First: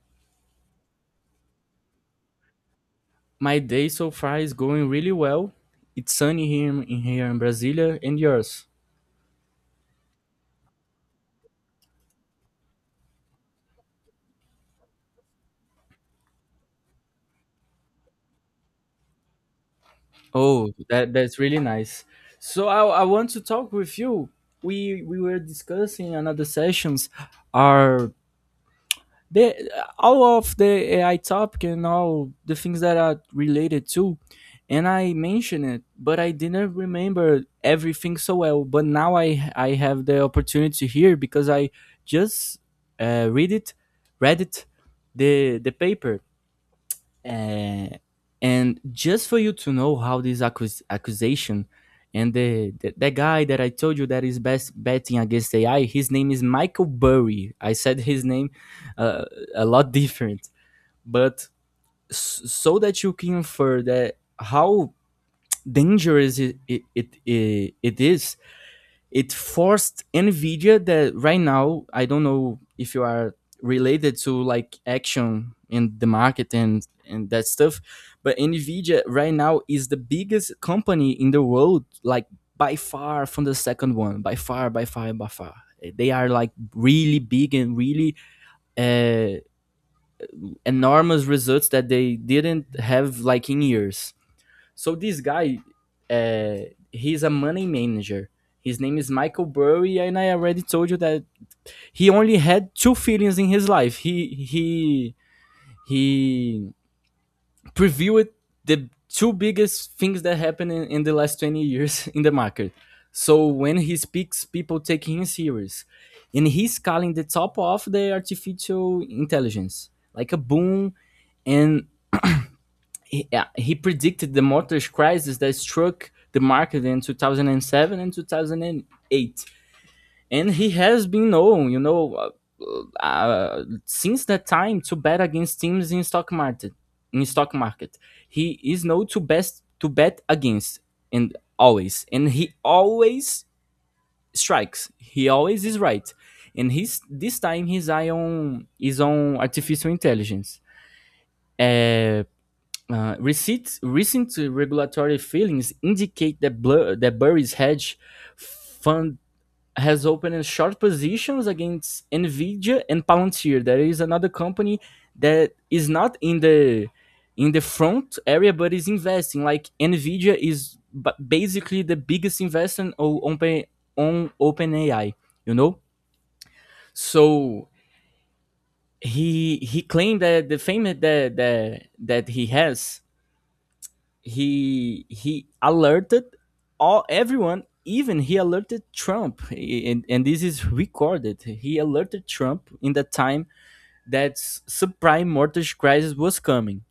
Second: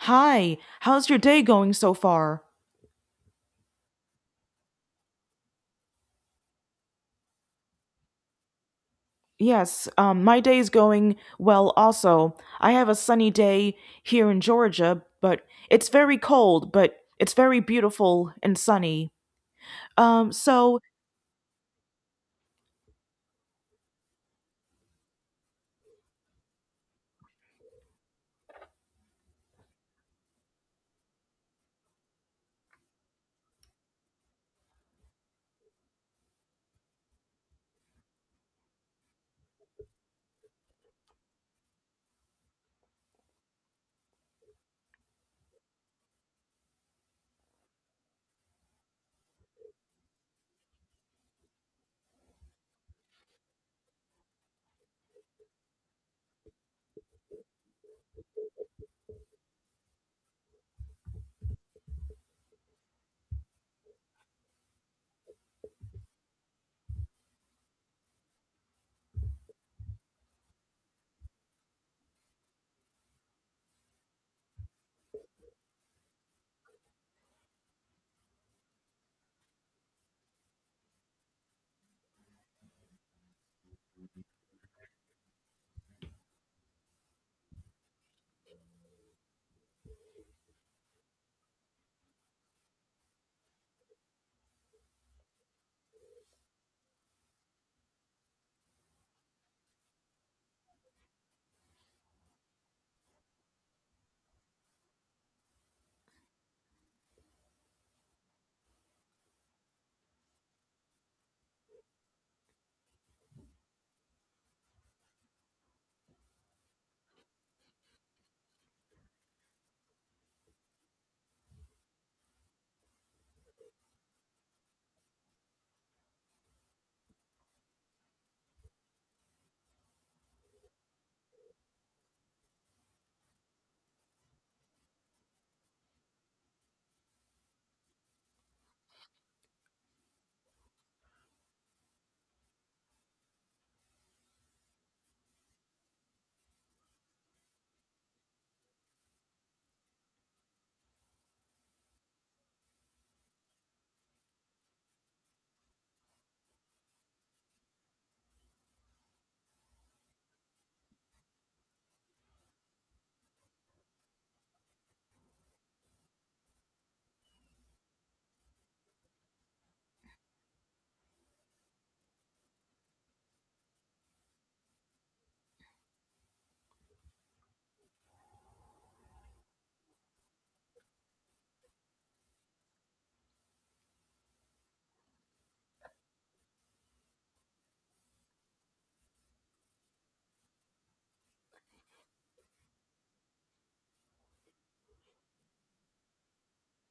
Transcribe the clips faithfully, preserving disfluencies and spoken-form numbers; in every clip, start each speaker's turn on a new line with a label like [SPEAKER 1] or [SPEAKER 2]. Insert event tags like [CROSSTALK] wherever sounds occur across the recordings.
[SPEAKER 1] Hi, how's your day going so far?
[SPEAKER 2] My day so far is going really well. It's sunny here in in here in Brasilia, and yours?
[SPEAKER 1] Yes, um, my day's going well also. I have a sunny day here in Georgia, but it's very cold, but it's very beautiful and sunny. Um,
[SPEAKER 2] Oh,
[SPEAKER 1] so,
[SPEAKER 2] that that's really nice. So I, I want to talk with you. We we were discussing another sessions our the all of the A I topic and all the things that are related to, and I mentioned it, but I didn't remember everything so well. But now I I have the opportunity here because I just uh, read it, read it, the the paper uh, and just for you to know how this accus- accusation and the, the the guy that I told you that is best betting against A I, his name is Michael Burry. I said his name uh, a lot [LAUGHS] different, but s- so that you can infer that how dangerous it it, it, it is. It forced Nvidia. That right now I don't know if you are related to like action in the market and and that stuff, but Nvidia right now is the biggest company in the world, like by far from the second one, by far, by far, by far. They are like really big and really uh, enormous results that they didn't have like in years. So this guy, uh, he's a money manager. His name is Michael Burry, and I already told you that he only had two feelings in his life. He he he previewed the two biggest things that happened in, in the last twenty years [LAUGHS] in the market. So when he speaks, people take him serious. And he's calling the top of the artificial intelligence, like a boom. And he, uh, he predicted the mortgage crisis that struck the market in two thousand seven and two thousand eight, and he has been known, you know, uh, uh, since that time to bet against teams in stock market in stock market. He is known to best to bet against, and always and he always strikes. He always is right. And his this time his eye on is on artificial intelligence. uh, uh, receipts, Recent regulatory filings indicate that, Blur, that Burry's hedge fund has opened short positions against Nvidia and Palantir. There is another company that is not in the in the front area but is investing. Like Nvidia is basically the biggest investor on open on OpenAI. You know, so he he claimed that the fame that that that he has, he he alerted all everyone. Even he alerted Trump, and, and this is recorded. He alerted Trump in the time that subprime mortgage crisis was coming,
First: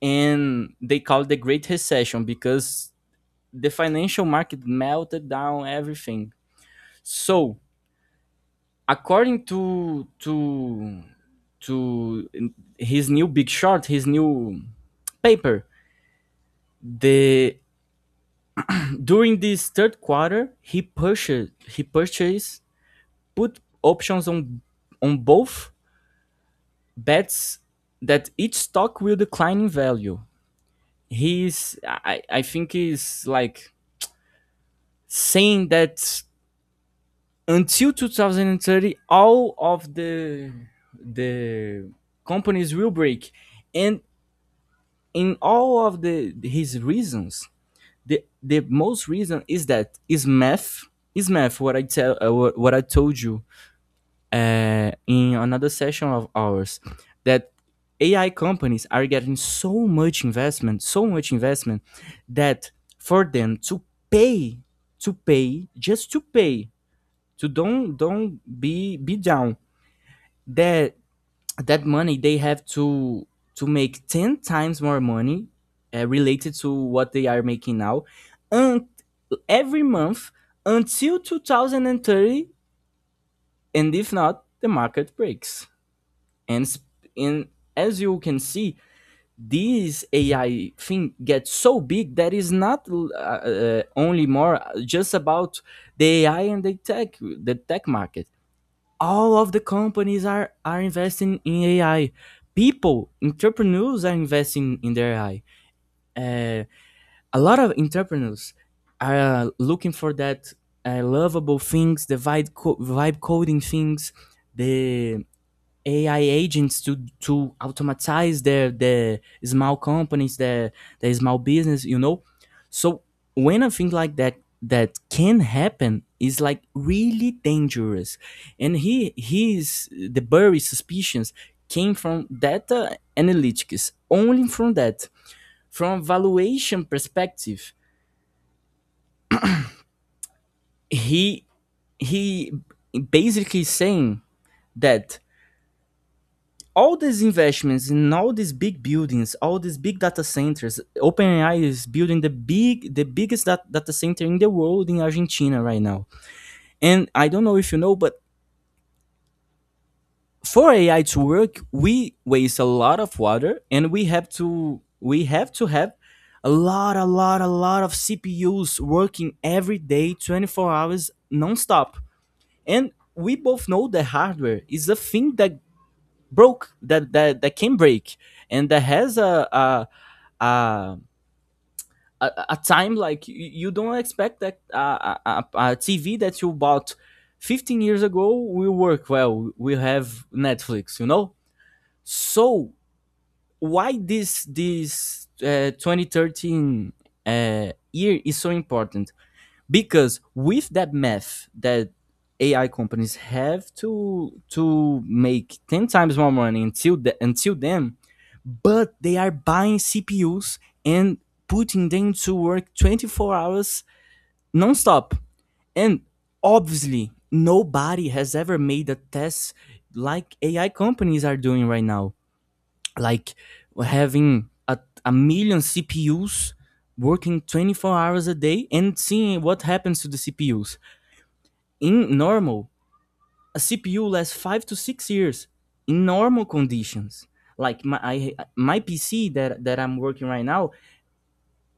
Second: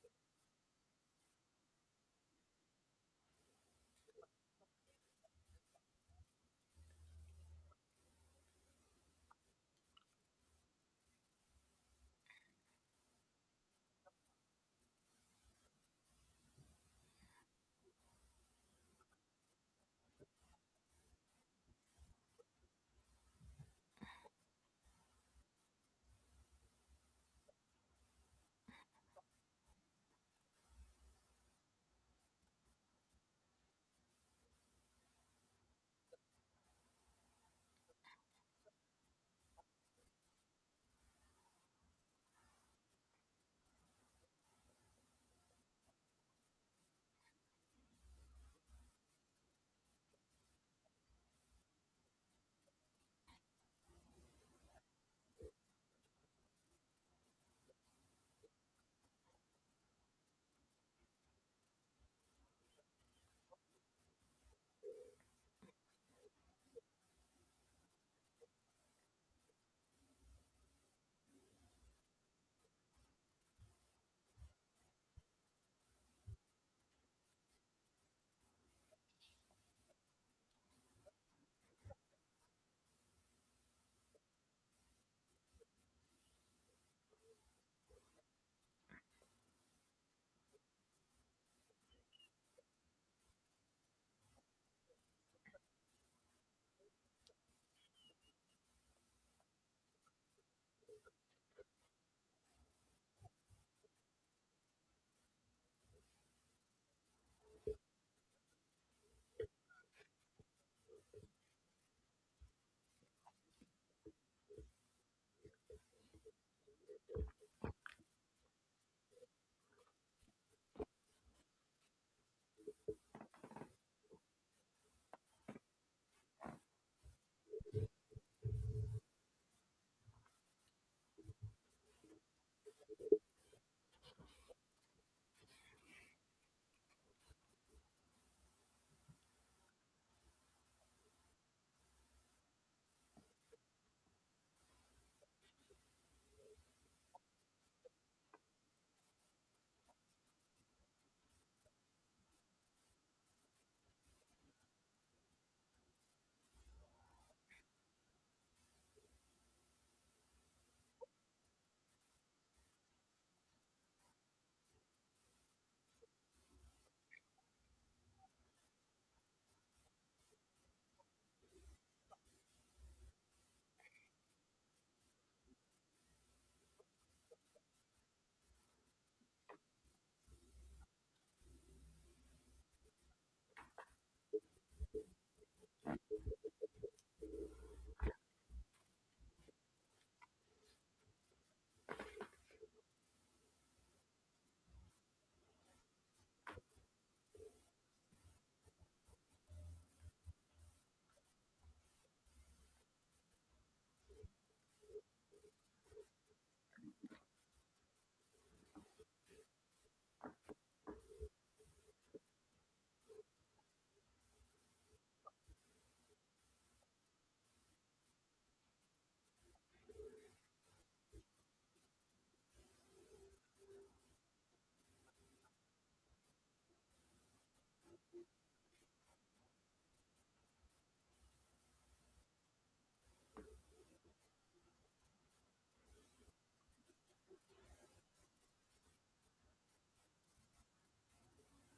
[SPEAKER 2] and they called the great recession because the financial market melted down everything. So according to to to his new big short, his new paper, the during this third quarter, he purchased he purchased put options on on both, bets that each stock will decline in value. He's, I, I think he's like saying that until two thousand thirty all of the the companies will break. And in all of the his reasons, the the most reason is that is math. Is math what I tell uh, what I told you uh, in another session of ours, that A I companies are getting so much investment, so much investment, that for them to pay, to pay, just to pay, to don't don't be be down, that that money they have to to make ten times more money uh, related to what they are making now, and every month until two thousand thirty, and if not, the market breaks. And s- and As you can see, this AI thing gets so big that is not uh, uh, only more just about the AI and the tech the tech market. All of the companies are are investing in AI. People, entrepreneurs are investing in their AI. uh, a lot of entrepreneurs are looking for that, uh, lovable things, the vibe, co- vibe coding things, the A I agents to to automatize their the small companies, their their small business, you know. So when I think like that that can happen, is like really dangerous. And he his the Burry suspicions came from data analytics only, from that, from valuation perspective. He he basically saying that all these investments in all these big buildings, all these big data centers, OpenAI is building the big, the biggest dat- data center in the world in Argentina right now. And I don't know if you know, but for A I to work, we waste a lot of water, and we have to, we have to have a lot, a lot, a lot of C P Us working every day, twenty-four hours non-stop. And we both know the hardware is a thing that broke, that that, that can break, and that has a, a uh, a, a time, like you, you don't expect that uh, a, a, a T V that you bought fifteen years ago will work well. We have Netflix, you know. So why this this uh, twenty thirteen uh, year is so important? Because with that math that A I companies have to to make ten times more money until the, until then, but they are buying C P Us and putting them to work twenty four hours nonstop. And obviously, nobody has ever made a test like A I companies are doing right now, like having a, a million C P Us working twenty-four hours a day, and seeing what happens to the C P Us in normal. A CPU lasts five to six years in normal conditions, like my I, my PC that that I'm working right now,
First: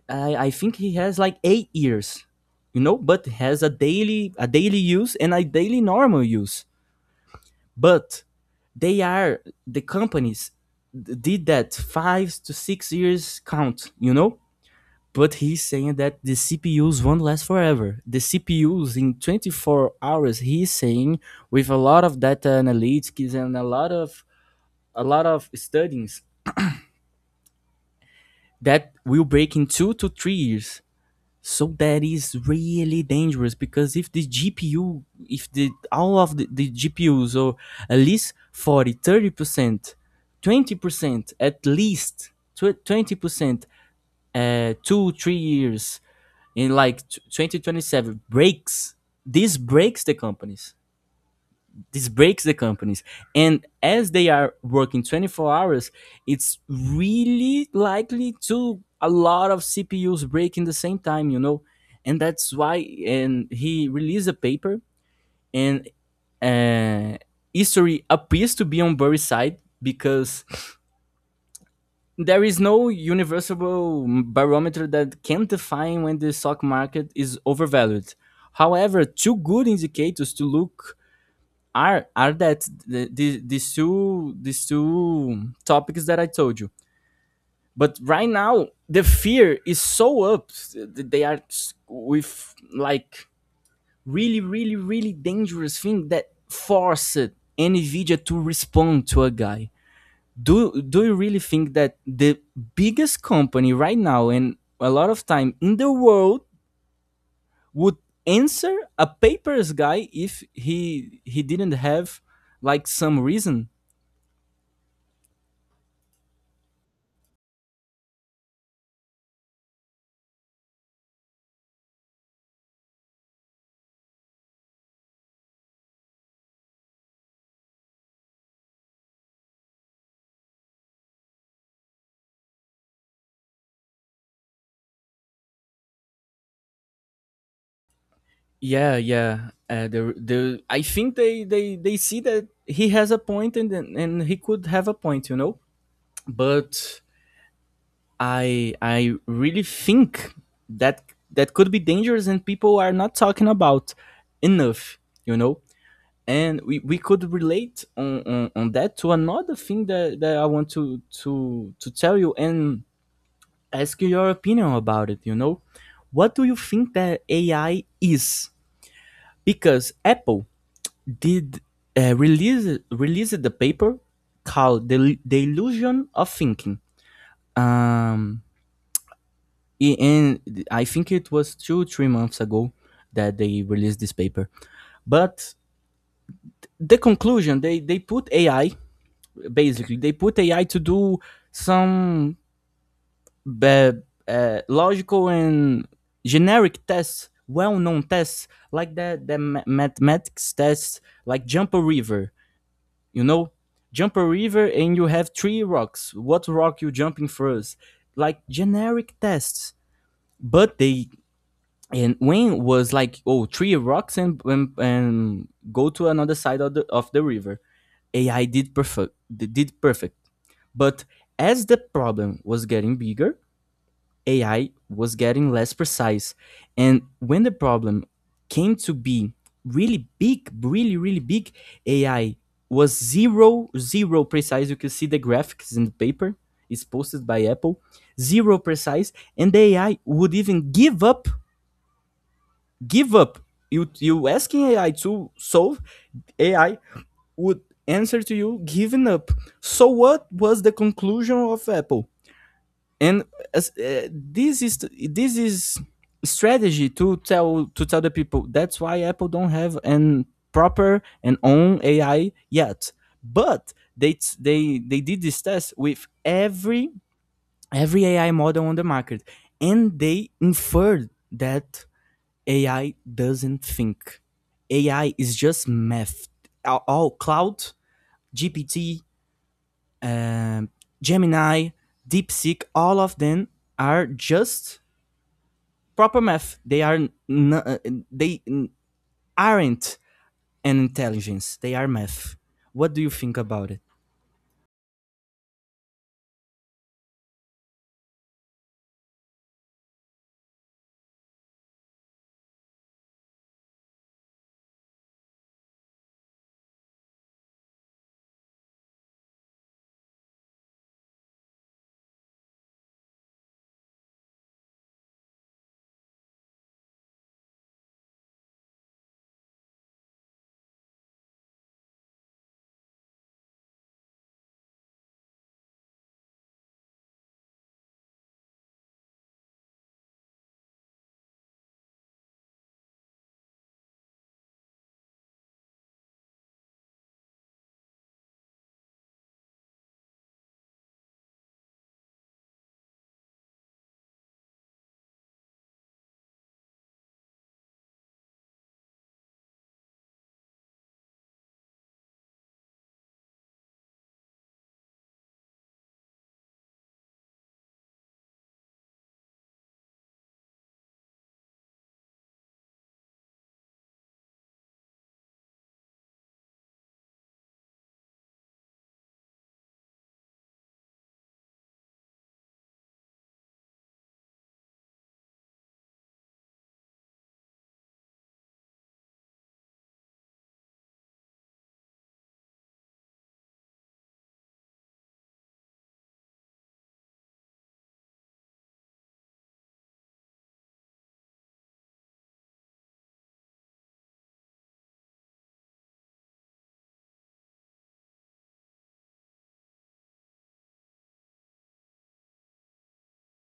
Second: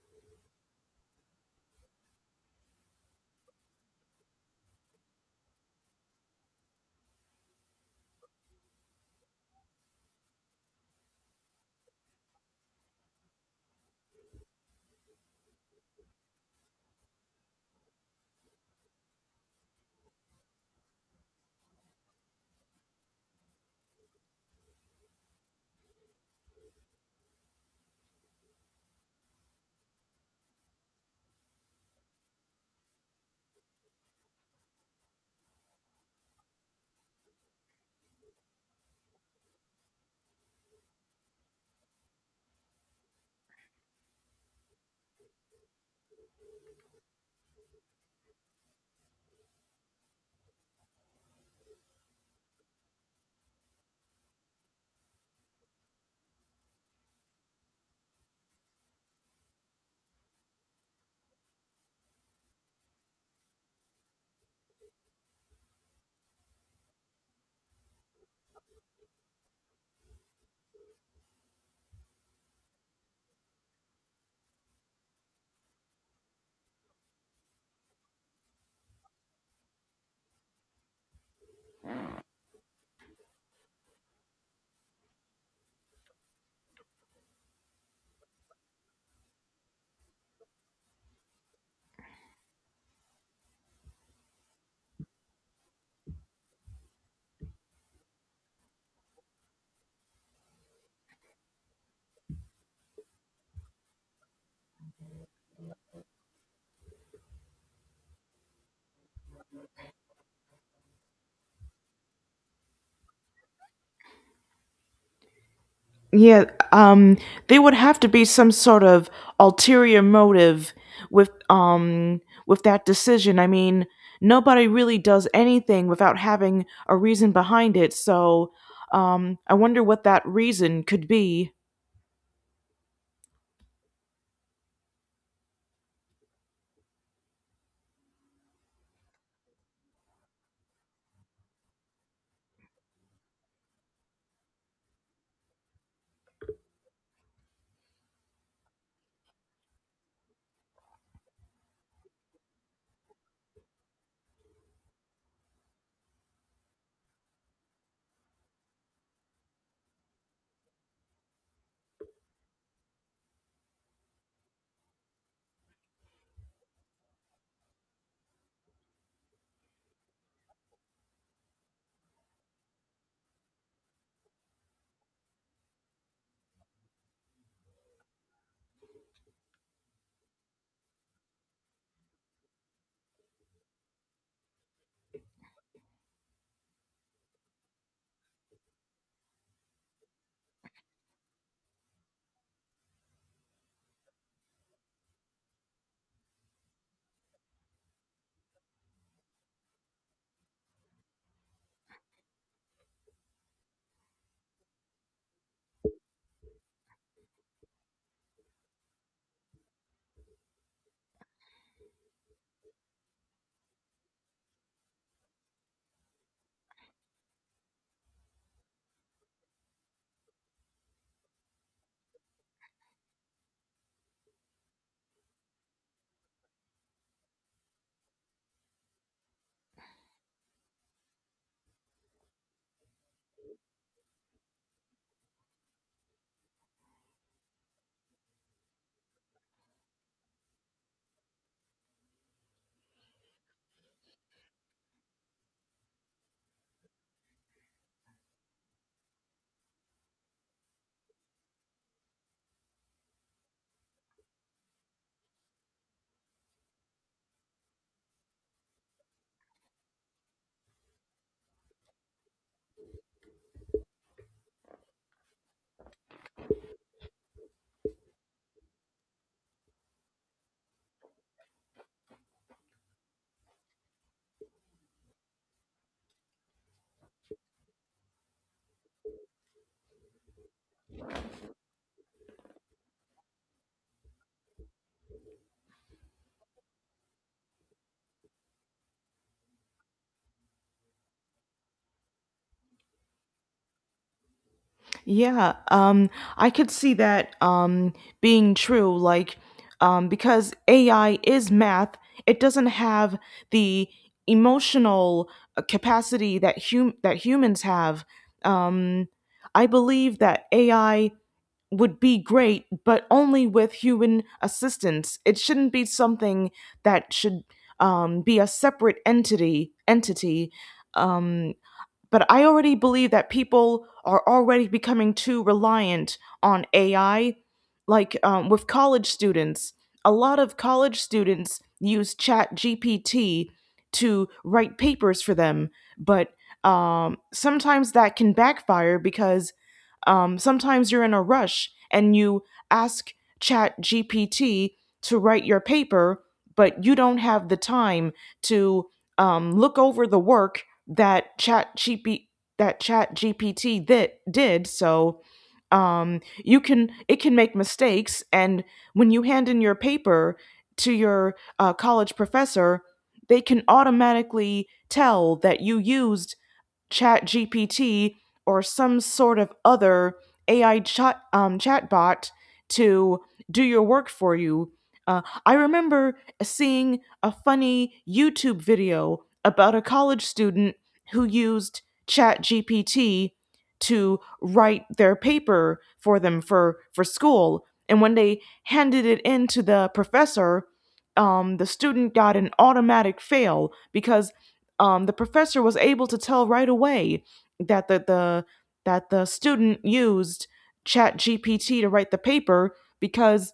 [SPEAKER 2] i i think he has like eight years, you know, but has a daily a daily use and a daily normal use. But they are, the companies did that five to six years count, you know. But he's saying that the C P Us won't last forever. The C P Us in twenty-four hours, he's saying, with a lot of data analytics and a lot of a lot of studies, that will break in two to three years. So that is really dangerous because if the G P U, if the all of the, the G P Us, or at least forty, thirty percent, twenty percent, at least twenty percent, uh, two, three years, in like twenty twenty-seven breaks, this breaks the companies, this breaks the companies and as they are working twenty-four hours, it's really likely to a lot of CPUs break in the same time, you know. And that's why. And he released a paper. And uh, history appears to be on Burry's side, because there is no universal barometer that can define when the stock market is overvalued. However, two good indicators to look are are that the, the, these two these two topics that I told you. But right now, the fear is so up. They are with like really, really, really dangerous thing that forced NVIDIA to respond to a guy. Do do you really think that the biggest company right now, and a lot of time, in the world would answer a papers guy if he he didn't have like some reason?
[SPEAKER 1] yeah, um, there would have to be some sort of ulterior motive with, um, with that decision. I mean, nobody really does anything without having a reason behind it, so, um, I wonder what that reason could be.
[SPEAKER 2] Yeah yeah uh, the the i think they they they see that he has a point, and and he could have a point, you know. But i i really think that that could be dangerous and people are not talking about enough, you know. And we, we could relate on, on, on that to another thing that, that I want to, to to tell you and ask you your opinion about it, you know? What do you think that A I is? Because Apple did uh, release released the paper called the, the illusion of thinking. Um, and I think it was two three months ago that they released this paper. But the conclusion, they they put A I, basically they put AI to do some uh, uh, logical and generic tests, well-known tests, like the, the mathematics tests, like jump a river, you know. Jump a river and you have three rocks, what rock you jumping first, like generic tests. But they, and wayne was like, oh, three rocks and and, and go to another side of the, of the river. AI did perfect, did perfect. But as the problem was getting bigger, A I was getting less precise. And when the problem came to be really big, really, really big, A I was zero, zero precise. You can see the graphics in the paper. It's posted by Apple. Zero precise. And the A I would even give up, give up. You, you asking A I to solve, A I would answer to you giving up. So what was the conclusion of Apple? And as, uh, this is this is strategy to tell to tell the people that's why Apple don't have an proper and own AI yet. But they they they did this test with every every AI model on the market, and they inferred that AI doesn't think. AI is just math. all, all Cloud, GPT, um, Gemini, DeepSeek, all of them are just proper math. They are, n- they n- aren't an intelligence. They are math. What do you think about it?
[SPEAKER 1] Yeah, um, I could see that um, being true. Like, um, because A I is math, it doesn't have the emotional uh, capacity that hum- that humans have. Um, I believe that A I would be great, but only with human assistance. It shouldn't be something that should um, be a separate entity. Entity. Um, but I already believe that people are already becoming too reliant on A I. Like um, with college students, a lot of college students use Chat G P T to write papers for them, but um, sometimes that can backfire because um, sometimes you're in a rush and you ask Chat G P T to write your paper, but you don't have the time to um, look over the work that chat GP, that Chat G P T that did. So um, you can it can make mistakes, and when you hand in your paper to your uh, college professor, they can automatically tell that you used Chat GPT or some sort of other AI chat um, chatbot to do your work for you. uh, I remember seeing a funny YouTube video about a college student who used Chat GPT to write their paper for them for for school, and when they handed it in to the professor, um, the student got an automatic fail because um, the professor was able to tell right away that the, the that the student used Chat GPT to write the paper because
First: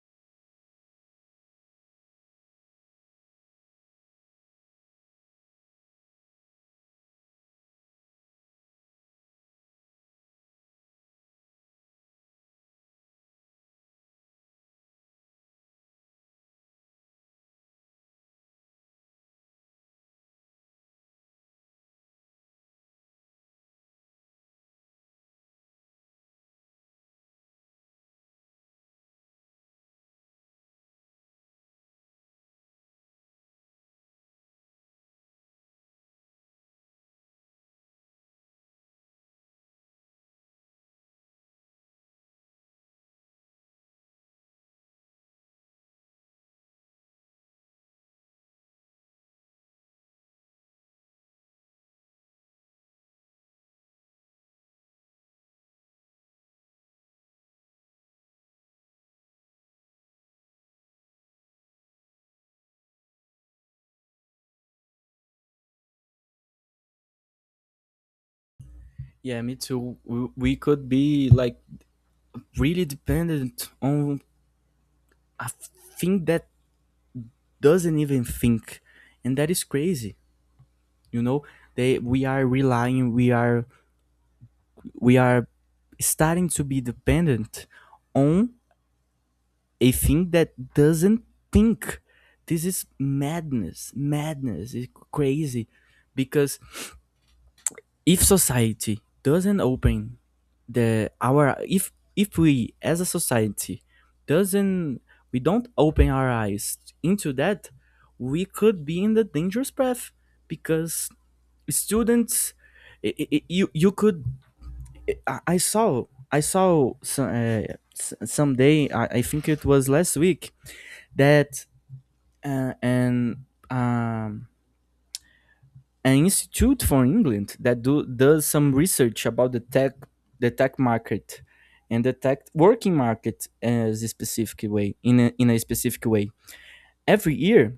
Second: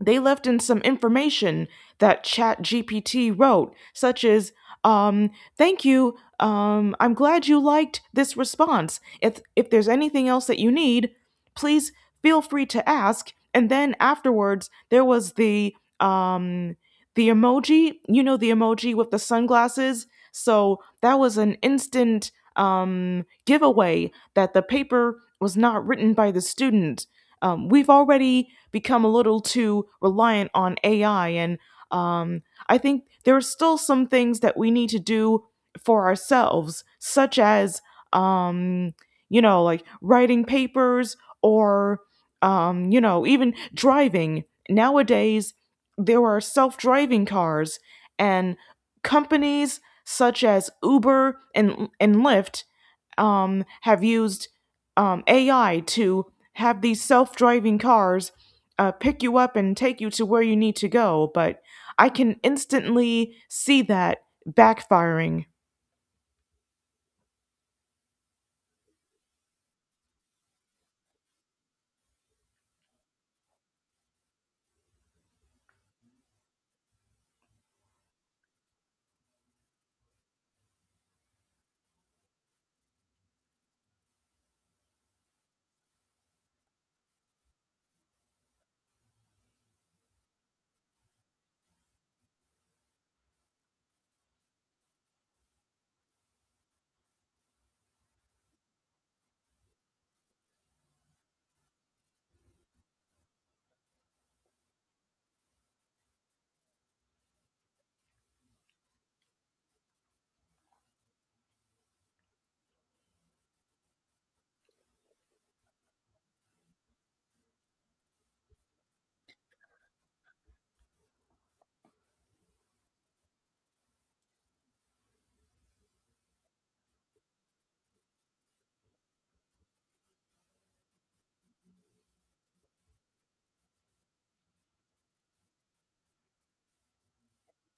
[SPEAKER 1] they left in some information that Chat GPT wrote, such as um, "Thank you, um, I'm glad you liked this response. If if there's anything else that you need, please feel free to ask." And then afterwards there was the um, the emoji, you know, the emoji with the sunglasses. So that was an instant um, giveaway that the paper was not written by the student. Um, we've already become a little too reliant on A I, and um, I think there are still some things that we need to do for ourselves, such as, um, you know, like writing papers or, um, you know, even driving. Nowadays, there are self driving cars, and companies such as Uber and, and Lyft um, have used um, A I to have these self driving cars uh, pick you up and take you to where you need to go, but I can instantly see that backfiring.
[SPEAKER 2] Yeah, me too. W- We could be like really dependent on a thing that doesn't even think, and that is crazy. You know, they we are relying. We are we are starting to be dependent on a thing that doesn't think. This is madness, madness. It's crazy because if society doesn't open the our if if we as a society doesn't, we don't open our eyes into that, we could be in the dangerous path. Because students, I I you you could, i, I saw i saw some uh, s- someday, I, I think it was last week, that uh, and um an institute from England that do does some research about the tech the tech market and the tech working market as a specific way, in a, in a specific way, every year.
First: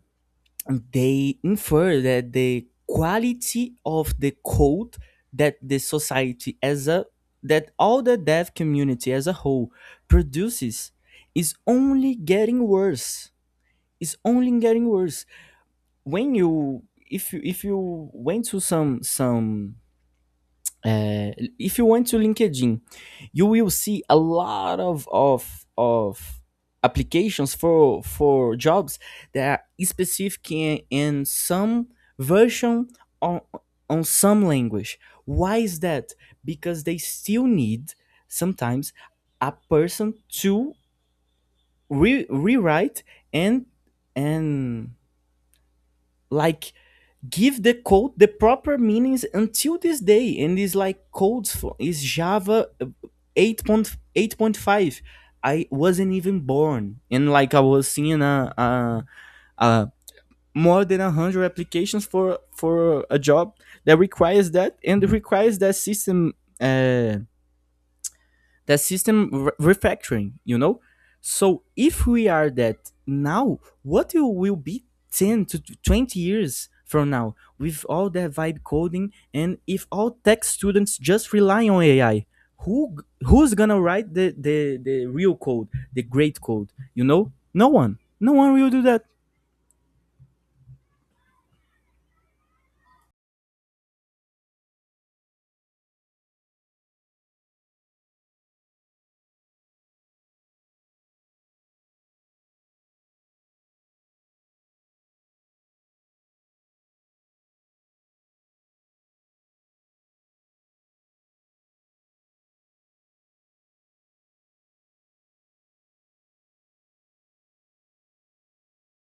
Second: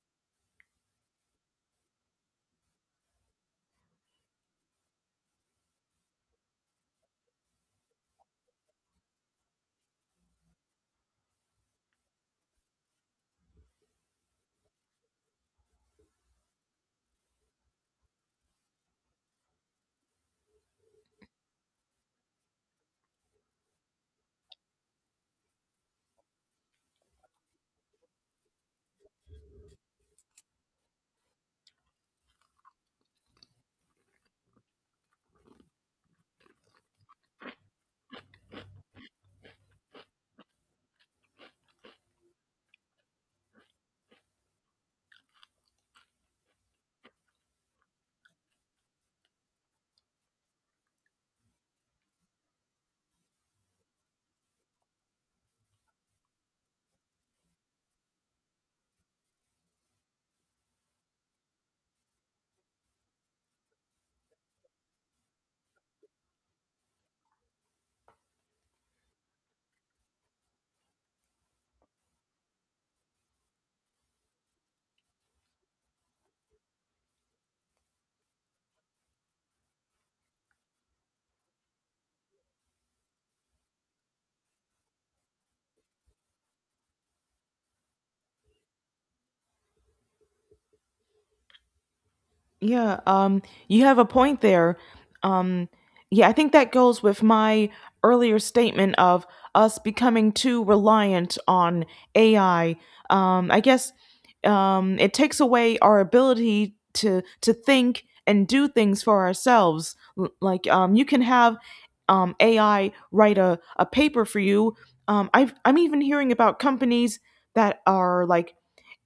[SPEAKER 2] They infer that the quality of the code that the society as a that all the dev community as a whole produces is only getting worse, is only getting worse when you, if you if you went to some some uh, if you went to LinkedIn, you will see a lot of of of applications for for jobs that are specific in, in some version on on some language. Why is that? Because they still need sometimes a person to re- rewrite and and like give the code the proper meanings until this day, and it's like codes for is Java uh, eight point eight point five. I wasn't even born, and like I was seeing a, a, a more than one hundred applications for for a job that requires that and requires that system, uh, that system re- refactoring, you know. So if we are that now, what you will be ten to twenty years from now with all that vibe coding, and if all tech students just rely on AI, who, who's gonna write the the, the real code, the great code, you know? No one, no one will do that.
[SPEAKER 1] Yeah, um, you have a point there. Um, yeah, I think that goes with my earlier statement of us becoming too reliant on A I. Um, I guess um, it takes away our ability to to think and do things for ourselves. L- Like um, you can have um, A I write a, a paper for you. Um, I've, I'm even hearing about companies that are like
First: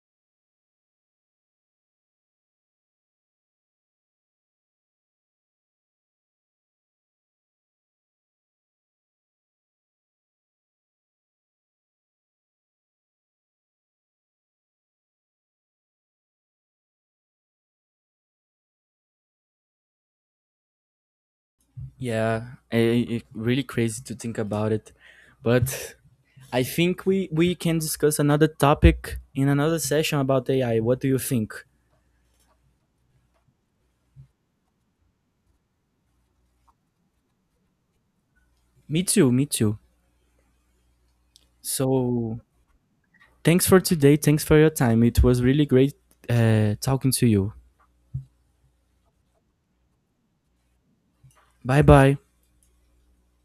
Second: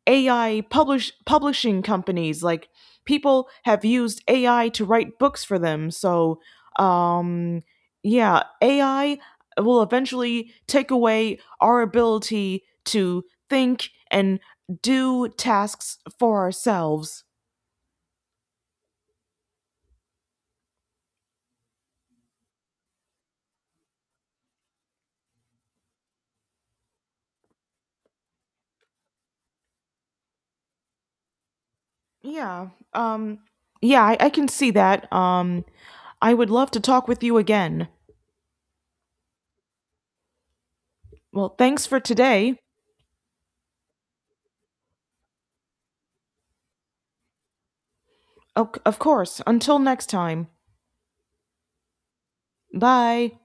[SPEAKER 1] A I publish publishing companies. Like people have used A I to write books for them. So um, yeah, A I will eventually take away our ability to think and do tasks for ourselves.
[SPEAKER 2] Yeah i- i- it's really crazy to think about it. But I think we, we can discuss another topic in another session about A I. What do you think?
[SPEAKER 1] Yeah. Um, yeah, I, I can see that. Um, I would love to talk with you again.
[SPEAKER 2] Me too, me too.
[SPEAKER 1] Well, thanks for
[SPEAKER 2] So
[SPEAKER 1] today.
[SPEAKER 2] thanks for today. Thanks for your time. It was really great uh, talking to you.
[SPEAKER 1] Of, of course. Until next time.
[SPEAKER 2] Bye bye.
[SPEAKER 1] Bye.